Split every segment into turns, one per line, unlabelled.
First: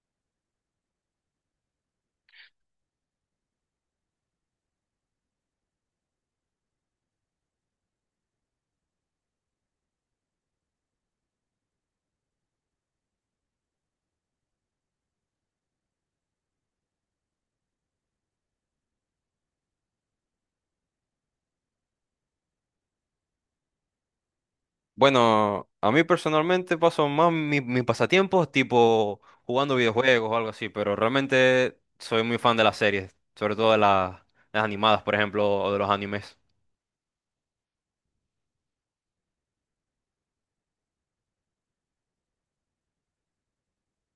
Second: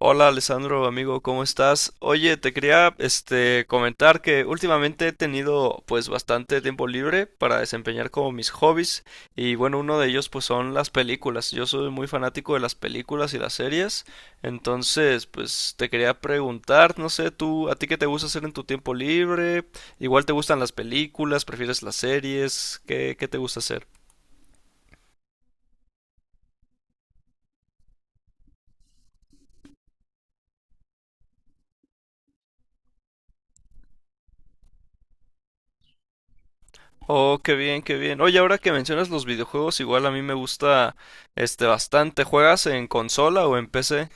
Hola Alessandro, amigo, ¿cómo estás? Oye, te quería comentar que últimamente he tenido pues bastante tiempo libre para desempeñar como mis hobbies y bueno, uno de ellos pues son las películas. Yo soy muy fanático de las películas y las series, entonces pues te quería preguntar, no sé, tú, ¿a ti qué te gusta hacer en tu tiempo libre? Igual te gustan las películas, prefieres las series, ¿qué te gusta hacer?
Bueno, a mí personalmente paso más mis pasatiempos tipo jugando videojuegos o algo así, pero realmente soy muy fan de las series, sobre todo de las animadas, por ejemplo, o de los animes.
Oh, qué bien, qué bien. Oye, ahora que mencionas los videojuegos, igual a mí me gusta bastante. ¿Juegas en consola o en PC?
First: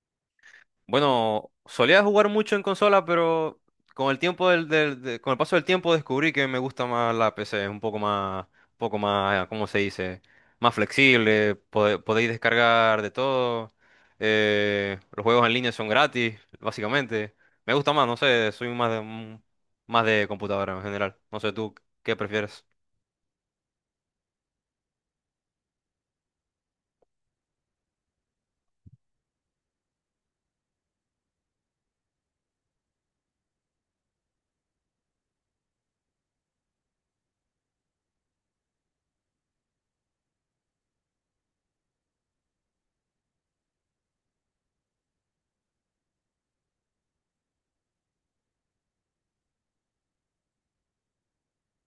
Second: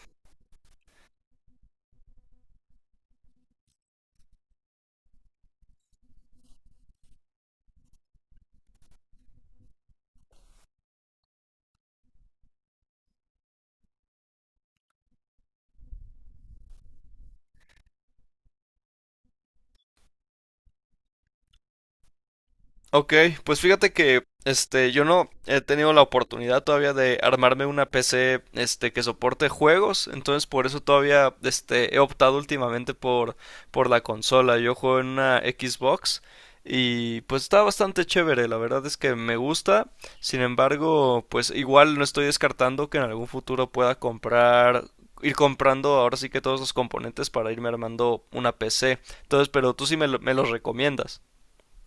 Bueno, solía jugar mucho en consola, pero con el tiempo con el paso del tiempo descubrí que me gusta más la PC, es un poco más, ¿cómo se dice? Más flexible, podéis descargar de todo. Los juegos en línea son gratis, básicamente. Me gusta más, no sé, soy más más de computadora en general. No sé tú qué prefieres.
Ok, pues fíjate que yo no he tenido la oportunidad todavía de armarme una PC que soporte juegos, entonces por eso todavía he optado últimamente por la consola. Yo juego en una Xbox y pues está bastante chévere, la verdad es que me gusta, sin embargo, pues igual no estoy descartando que en algún futuro pueda comprar, ir comprando ahora sí que todos los componentes para irme armando una PC. Entonces, pero tú sí me los recomiendas.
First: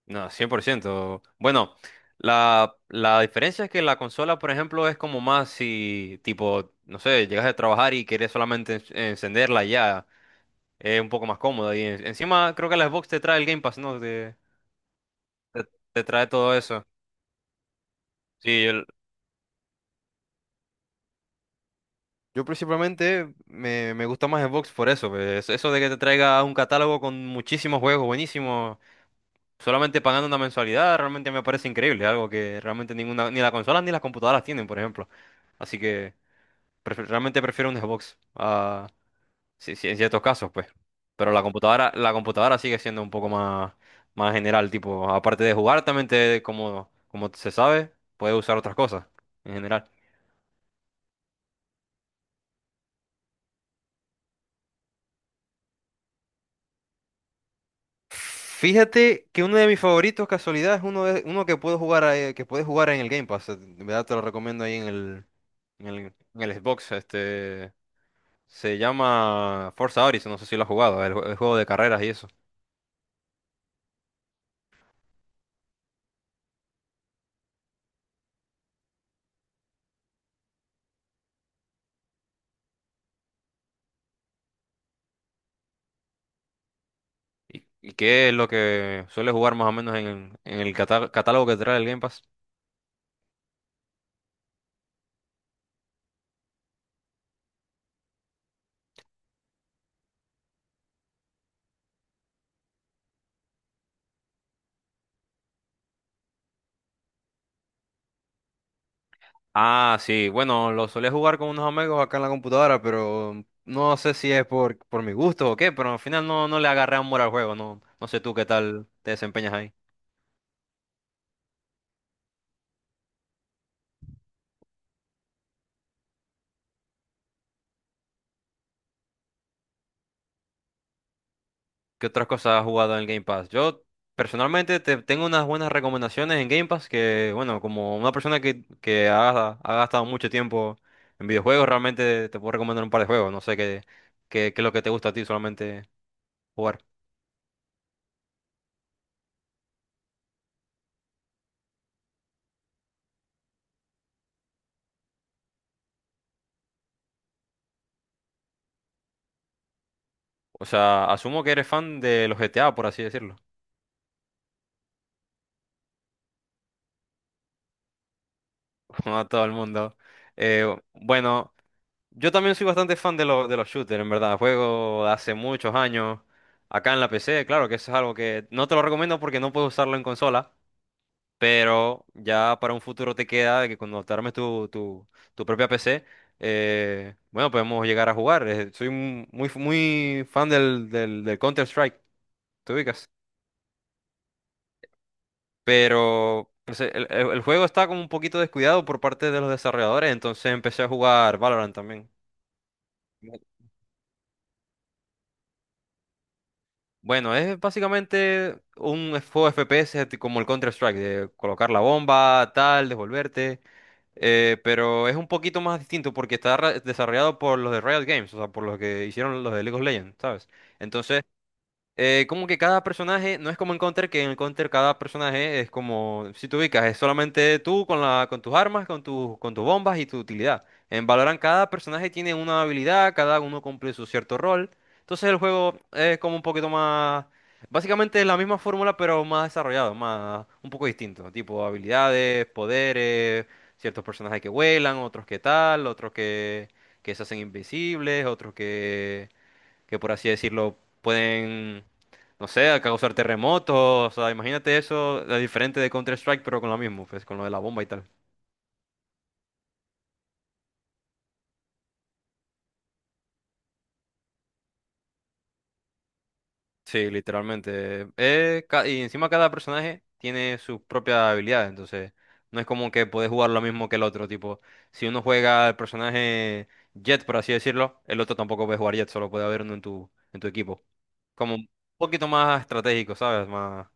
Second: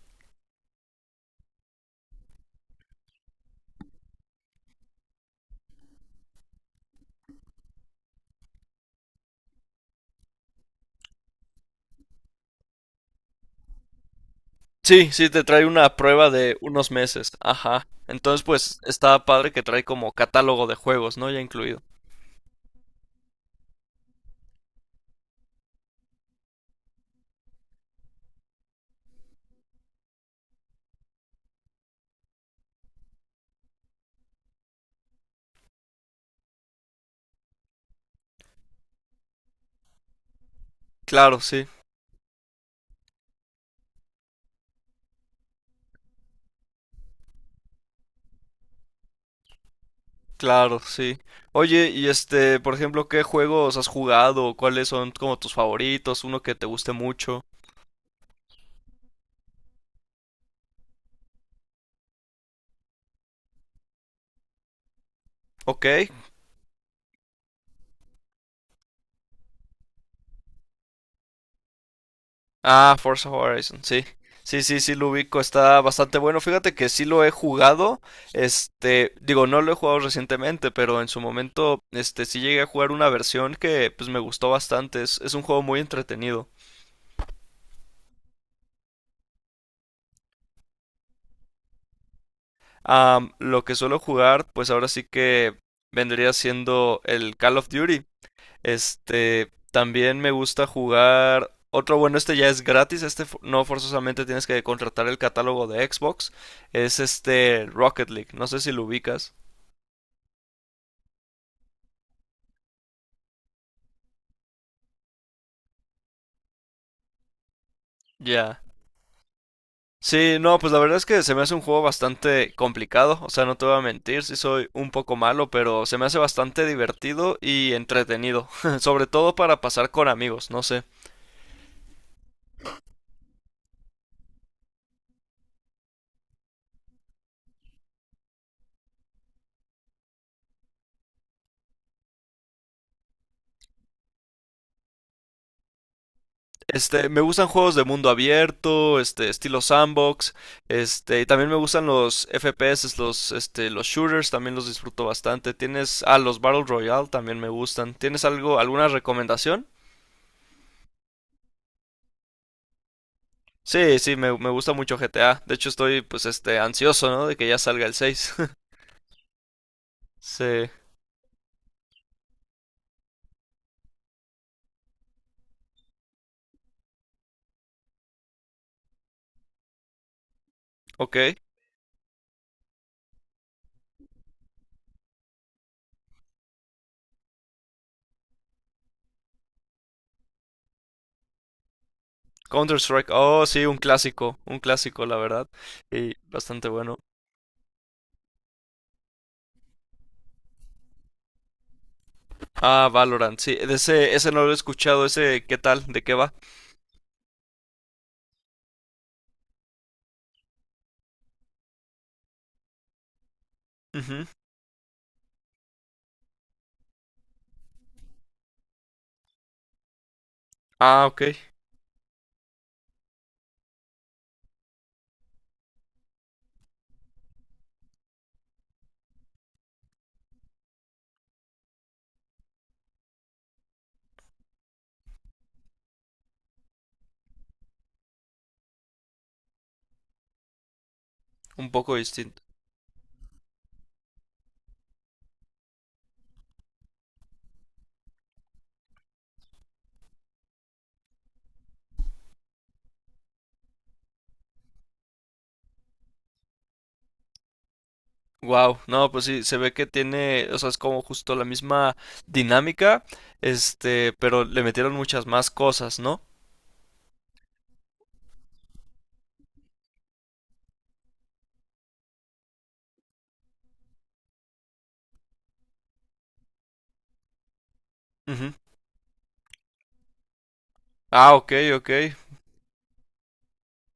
No, 100%. Bueno, la diferencia es que la consola, por ejemplo, es como más si, tipo, no sé, llegas de trabajar y quieres solamente encenderla y ya, es un poco más cómoda. Y encima creo que la Xbox te trae el Game Pass, ¿no?
Sí, sí, te
Te-
trae una
Te trae
prueba
todo
de
eso.
unos meses. Ajá. Entonces,
Sí,
pues está padre que trae como catálogo de juegos, ¿no? Ya incluido.
yo principalmente me gusta más Xbox por eso, pues, eso de que te traiga un catálogo con muchísimos juegos buenísimos, solamente pagando una mensualidad, realmente me parece increíble, algo que realmente ninguna, ni las consolas ni las computadoras tienen, por ejemplo. Así que... realmente prefiero un Xbox, ah, sí, sí, en ciertos casos, pues. Pero
Claro, sí,
la computadora sigue siendo un poco más, más general, tipo, aparte de jugar, también te, como, como se sabe, puedes usar otras cosas, en general.
claro, sí. Oye, y por ejemplo, ¿qué juegos has jugado? ¿Cuáles son como tus favoritos? ¿Uno que te guste mucho?
Fíjate que uno de mis favoritos, casualidad, es uno, de, uno que puedo jugar, que puedes jugar en el Game Pass. De verdad te lo recomiendo ahí
Ok.
en el Xbox. Este, se llama Forza Horizon, no sé si lo has jugado, el, el juego de carreras y eso.
Ah, Forza Horizon, sí. Sí, sí, sí, lo ubico, está bastante bueno. Fíjate que sí lo he jugado, digo, no lo he jugado recientemente, pero en su momento, sí llegué a jugar una versión que, pues, me gustó bastante. Es un juego muy entretenido.
Y qué es lo que suele jugar más o menos en el catálogo que trae el Game Pass?
Lo que suelo jugar, pues ahora sí que vendría siendo el Call of Duty. También me gusta jugar. Otro bueno, este ya es gratis. No forzosamente tienes que contratar el catálogo de Xbox. Es Rocket League. No sé si lo ubicas.
Ah, sí, bueno, lo solía jugar con unos amigos acá en la computadora, pero no sé si es por mi gusto o qué, pero al final no, no le agarré amor al juego, no, no sé tú qué
Ya.
tal te desempeñas ahí.
Sí, no, pues la verdad es que se me hace un juego bastante complicado. O sea, no te voy a mentir, sí soy un poco malo, pero se me hace bastante divertido y entretenido. Sobre todo para pasar con amigos. No sé.
¿Qué otras cosas has jugado en el Game Pass? Yo personalmente tengo unas buenas recomendaciones en Game Pass que, bueno, como una persona que ha gastado mucho tiempo en videojuegos, realmente te puedo recomendar un par de juegos, no sé qué es lo que te gusta a ti solamente jugar.
Me gustan juegos de mundo abierto, estilo sandbox, y también me gustan los FPS, los shooters, también los disfruto bastante. Tienes, los Battle Royale también me gustan. ¿Tienes algo, alguna recomendación?
O sea, asumo que eres fan de los GTA, por así decirlo,
Sí, sí, me gusta mucho GTA. De hecho, estoy, pues, ansioso, ¿no? De que ya salga el 6.
como a todo el mundo. Eh,
Sí,
bueno, yo también soy bastante fan de, de los shooters, en verdad. Juego de hace muchos años acá en la PC, claro que eso es algo que no te lo recomiendo porque no puedes usarlo en consola,
ok.
pero ya para un futuro te queda de que cuando te armes tu propia PC, bueno, podemos llegar a jugar. Soy muy, muy fan del Counter-Strike, ¿te ubicas?
Counter-Strike, oh, sí, un clásico, la verdad, y
Pero
bastante
pues,
bueno.
el juego está como un poquito descuidado por parte de los desarrolladores, entonces empecé a jugar Valorant también.
Ah, Valorant, sí, ese no lo he escuchado, ese, ¿qué tal? ¿De qué va?
Bueno, es básicamente un juego FPS como el Counter-Strike, de colocar la bomba, tal, devolverte,
Ujú.
pero es un poquito más distinto porque está desarrollado por los de Riot Games, o sea, por los que hicieron los de League of Legends, ¿sabes?
Ah, ok.
Entonces, como que cada personaje, no es como en Counter, que en el Counter cada personaje es como, si te ubicas, es solamente tú con la, con tus armas, con tus bombas y tu utilidad. En Valorant cada personaje tiene una habilidad, cada uno cumple su cierto rol. Entonces el juego es como un poquito más, básicamente es la misma fórmula, pero más desarrollado, más, un poco distinto. Tipo
Un poco distinto.
habilidades, poderes, ciertos personajes que vuelan, otros que tal, otros que se hacen invisibles, otros que por así decirlo pueden, no sé, causar terremotos. O sea, imagínate eso, la diferente de Counter-Strike, pero con lo mismo, pues con lo de la bomba y tal.
Wow, no, pues sí, se ve que tiene, o sea, es como justo la misma dinámica, pero le metieron muchas más cosas, ¿no?
Sí, literalmente. Y encima cada personaje tiene sus propias habilidades, entonces no es como que podés jugar lo mismo que el otro. Tipo, si uno juega el personaje Jet, por así decirlo, el otro
Ujú.
tampoco puede jugar Jet, solo puede haber uno en tu equipo.
Ah, ok,
Como un
ok.
poquito más estratégico, ¿sabes? Más.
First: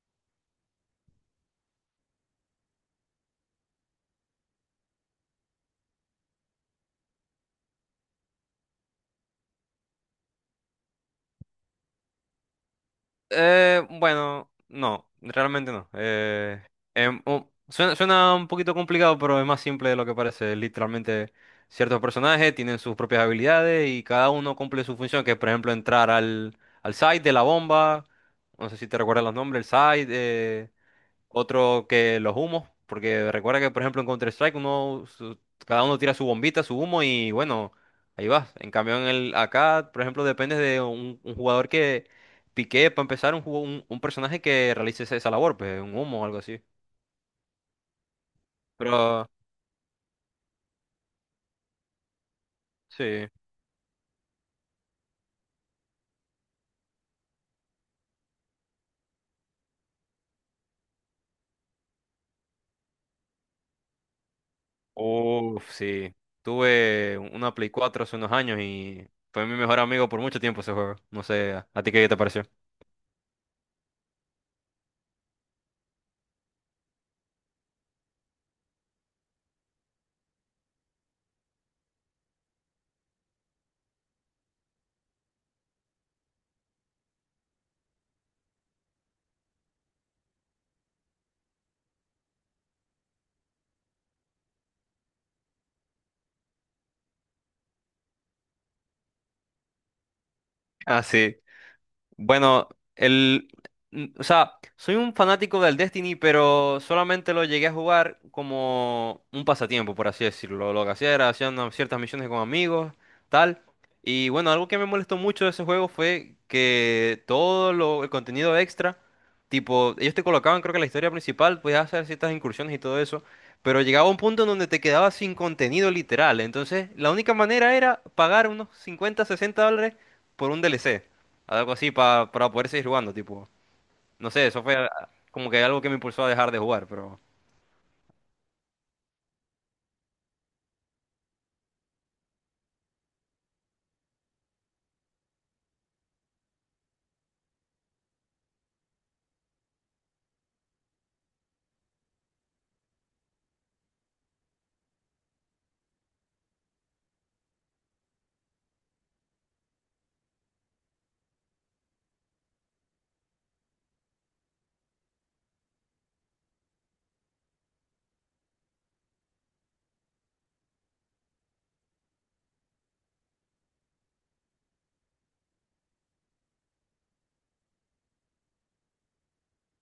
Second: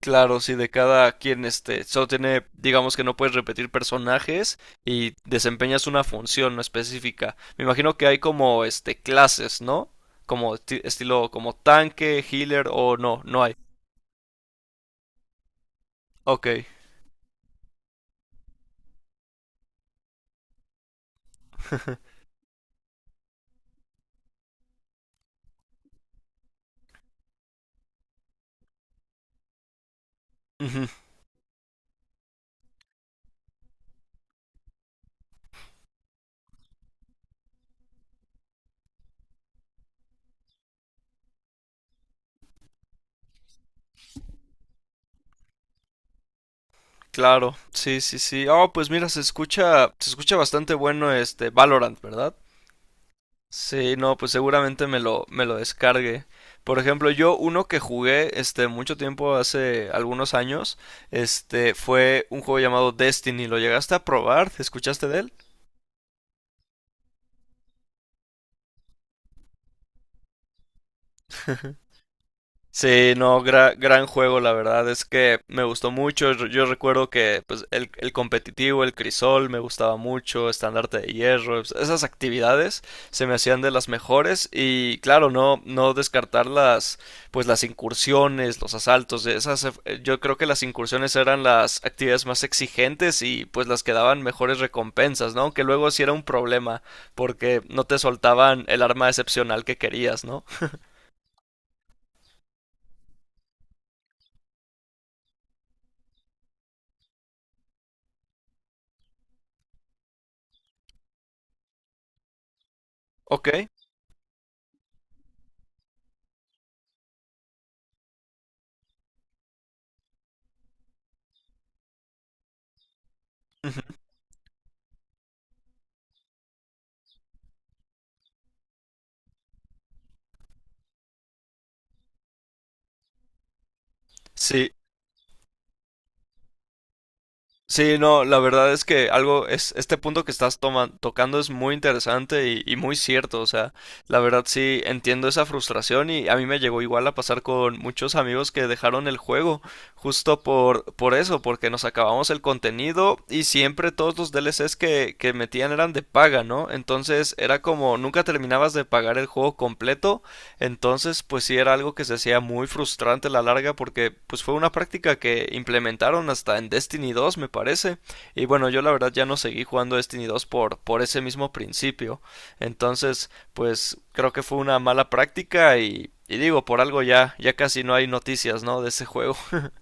Claro, sí, de cada quien, solo tiene, digamos que no puedes repetir personajes y desempeñas una función no específica. Me imagino que hay como, clases, ¿no? Como estilo, como tanque, healer o no, no hay.
Bueno, no, realmente no.
Ok.
Suena, suena un poquito complicado, pero es más simple de lo que parece. Literalmente, ciertos personajes tienen sus propias habilidades y cada uno cumple su función, que es, por ejemplo, entrar al, al site de la bomba. No sé si te recuerdas los nombres, el site. Otro que los humos, porque recuerda que, por ejemplo, en Counter-Strike uno, cada uno tira su bombita, su humo y bueno, ahí vas. En cambio, en el, acá, por ejemplo, depende de un jugador que pique para empezar un, un personaje que realice esa labor, pues un humo o algo así.
Claro, sí, sí, sí. Oh, pues mira,
Pero
se escucha bastante bueno este Valorant, ¿verdad?
sí,
Sí, no, pues seguramente me lo descargue. Por ejemplo, yo uno que jugué mucho tiempo hace algunos años, este fue un juego llamado Destiny. ¿Lo llegaste a probar? ¿Escuchaste de él?
uff, sí. Tuve una Play 4 hace unos años y fue mi mejor amigo por mucho tiempo ese juego. No sé, ¿a ti qué te pareció?
Sí, no, gran juego, la verdad es que me gustó mucho. Yo recuerdo que pues, el competitivo, el crisol, me gustaba mucho, estandarte de hierro, esas actividades se me hacían de las mejores y claro, no, no descartar las, pues las incursiones, los asaltos, de esas, yo creo que las incursiones eran las actividades más exigentes y pues las que daban mejores recompensas, ¿no? Aunque luego sí era un problema porque no te soltaban el arma excepcional que querías, ¿no?
Ah, sí. Bueno, el, o sea, soy un fanático del Destiny, pero solamente lo llegué a jugar como un pasatiempo, por así decirlo. Lo que hacía era hacer unas ciertas misiones con amigos, tal.
Ok.
Y bueno, algo que me molestó mucho de ese juego fue que todo el contenido extra, tipo, ellos te colocaban, creo que la historia principal, podías hacer ciertas incursiones y todo eso. Pero
Ujú.
llegaba un punto en donde te quedabas sin contenido literal. Entonces, la única manera era pagar unos 50-60 dólares por un DLC. Algo así para poder seguir jugando, tipo. No sé, eso
Sí,
fue ah, como que algo que me impulsó a dejar de jugar, pero
sí, no, la verdad es que este punto que estás tocando es muy interesante y muy cierto, o sea, la verdad sí entiendo esa frustración y a mí me llegó igual a pasar con muchos amigos que dejaron el juego justo por eso, porque nos acabamos el contenido y siempre todos los DLCs que metían eran de paga, ¿no? Entonces era como nunca terminabas de pagar el juego completo entonces, pues sí era algo que se hacía muy frustrante a la larga porque pues fue una práctica que implementaron hasta en Destiny 2, me parece. Y bueno, yo la verdad ya no seguí jugando Destiny 2 por ese mismo principio. Entonces, pues creo que fue una mala práctica y digo, por algo ya, ya casi no hay noticias, ¿no? De ese juego.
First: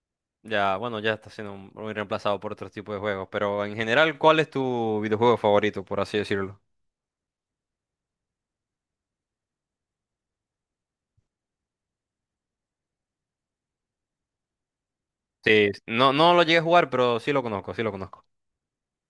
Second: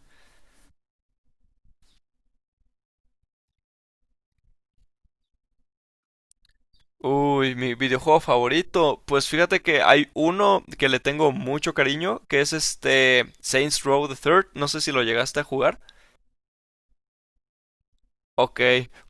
ya, bueno, ya está siendo muy reemplazado por otros tipos de juegos. Pero en general, ¿cuál es tu videojuego favorito, por así decirlo?
Uy, mi videojuego favorito. Pues fíjate que hay uno que le tengo mucho cariño, que es Saints Row the Third. No sé si lo llegaste a
Sí,
jugar.
no, no lo llegué a jugar, pero sí lo conozco, sí lo conozco.
Ok,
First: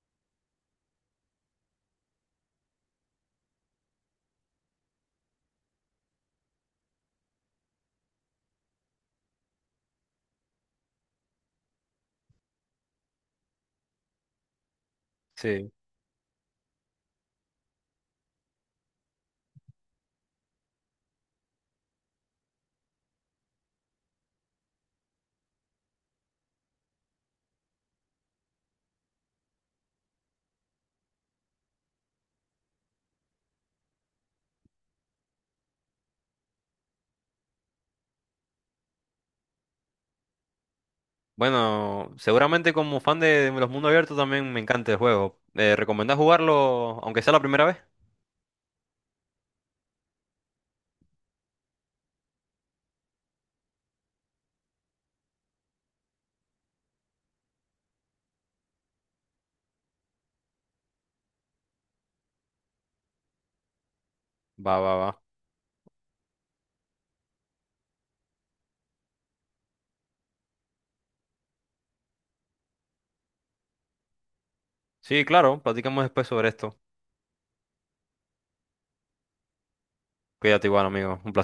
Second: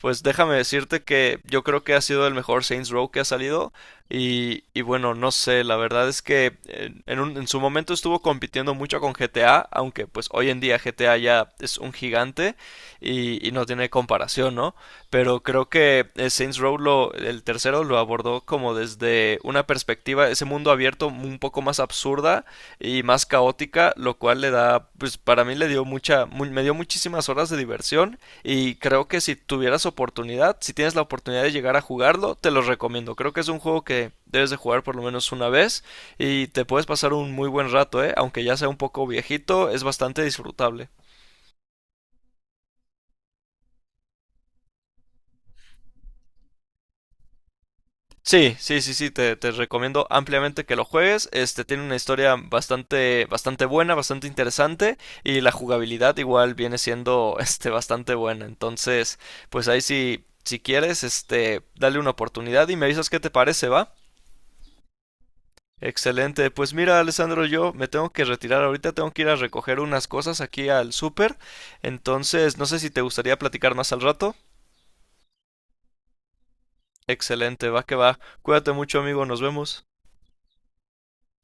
pues déjame decirte que yo creo que ha sido el mejor Saints Row que ha salido y bueno, no sé, la verdad es que en su momento estuvo compitiendo mucho con GTA, aunque pues hoy en día GTA ya es un gigante y no tiene comparación, ¿no? Pero creo
Sí.
que Saints Row el tercero lo abordó como desde una perspectiva, ese mundo abierto un poco más absurda y más caótica, lo cual le da, pues para mí le dio me dio muchísimas horas de diversión. Y creo que si tuvieras oportunidad, si tienes la oportunidad de llegar a jugarlo, te lo recomiendo. Creo que es un juego que debes de jugar por lo menos una vez y te puedes pasar un muy buen rato, ¿eh? Aunque ya sea un poco viejito, es bastante disfrutable.
Bueno, seguramente como fan de los mundos abiertos también me encanta el juego. ¿Recomendás jugarlo aunque sea la primera vez?
Sí, sí, sí, sí, te recomiendo ampliamente que lo juegues. Este tiene una historia bastante, bastante buena, bastante interesante y la jugabilidad igual viene siendo bastante buena. Entonces, pues ahí sí, si quieres, dale una oportunidad y me avisas qué te parece, ¿va?
Va, va, va.
Excelente. Pues mira, Alessandro, yo me tengo que retirar ahorita, tengo que ir a recoger unas cosas aquí al súper. Entonces, no sé si te gustaría platicar más al rato.
Sí, claro, platicamos después sobre esto.
Excelente, va que va. Cuídate mucho, amigo, nos vemos.
Cuídate igual, amigo. Un placer.